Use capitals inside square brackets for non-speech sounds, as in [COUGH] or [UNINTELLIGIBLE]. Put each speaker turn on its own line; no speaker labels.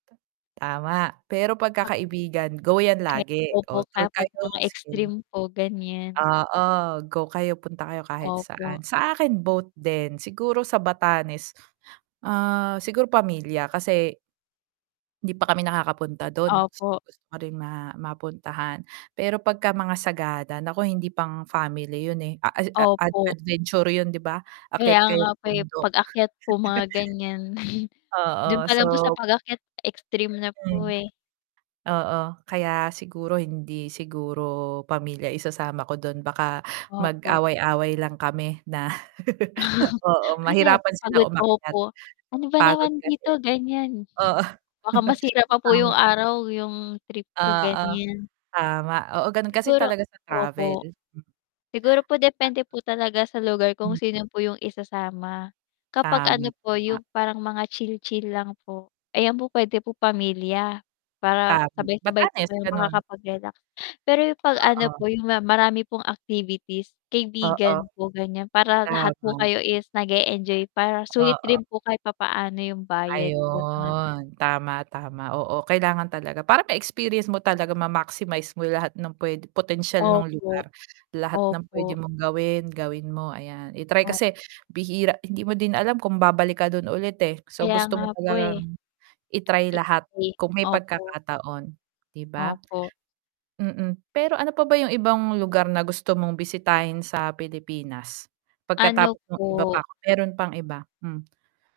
Tama, pero
Mag
pagka kaibigan, go 'yan
Me
lagi,
opo
oh, tour
kapag
kayo
mga extreme
[UNINTELLIGIBLE]
po gan'yan.
oo, go kayo punta kayo kahit saan.
Opo.
Sa akin both din, siguro sa Batanes, ah, siguro pamilya kasi hindi pa kami nakakapunta dun,
Opo.
gustong-gusto ko rin ma mapuntahan, pero pagka-mga Sagada naku hindi pang family yun eh, a ed ad ad
Opo.
adventure yun 'di ba?
Kaya
Akyat
nga
kayong
po eh,
bundok
pag-akyat po mga gan'yan. [CHUCKLES]
[CHUCKLES]
dun
Oo,
pa lang po sa
so
pag-akyat extreme na po
Hmm.
eh.
Oo, kaya siguro hindi siguro pamilya isasama ko dun baka
Opo.
mag-away-away lang kami na, [LAUGHS] oo
[CHUCKLES] Ay na
mahirapan sila
papagod po
umakyat
ako, "Ano ba
pagod
naman
kasi.
dito," gan'yan
Oo.
baka masira
[CHUCKLES]
pa po 'yung
Tama.
araw, 'yung trip ko
Oo.
gan'yan.
Tama, oo ganun kasi
Siguro
talaga sa travel.
opo. Siguro po depende po talaga sa lugar kung
Hmm.
sino po 'yung isasama, kapag
Tama,
ano po
tama.
'yung parang mga chill-chill lang po. Ayan po puwede po pamilya, para
Tam
sabay-sabay po
Batanes,
kayong
gano'n.
makakapag-relax, pero 'yung 'pag ano
Oo.
po 'yung marami pong activities,
Oo.
kaibigan po gan'yan para lahat po
Tama.
kayo is nag-e-enjoy para sulit
Oo.
rin po kahit papaano yung bayad, ganun.
Ayun tama, tama, oo. Kailangan talaga parang may experience mo talaga ma-maximize mo lahat ng puwedeng potensyal nung
Opo.
lugar, lahat ng puwede
Opo.
mong gawin, gawin mo, ayan i-try
O
kasi, bihira hindi mo din alam kung babalik ka dun ulit eh, so
Kaya
gusto
nga
mo
po eh.
talagang i-try lahat
[UNINTELLIGIBLE]
kung may
opo.
pagkakataon, 'di ba?
Opo.
Mm, pero ano pa ba yung ibang lugar na gusto mong bisitahin sa Pilipinas?
Ano
Pagkatapos nung iba
po
pa, meron pang iba, hmm.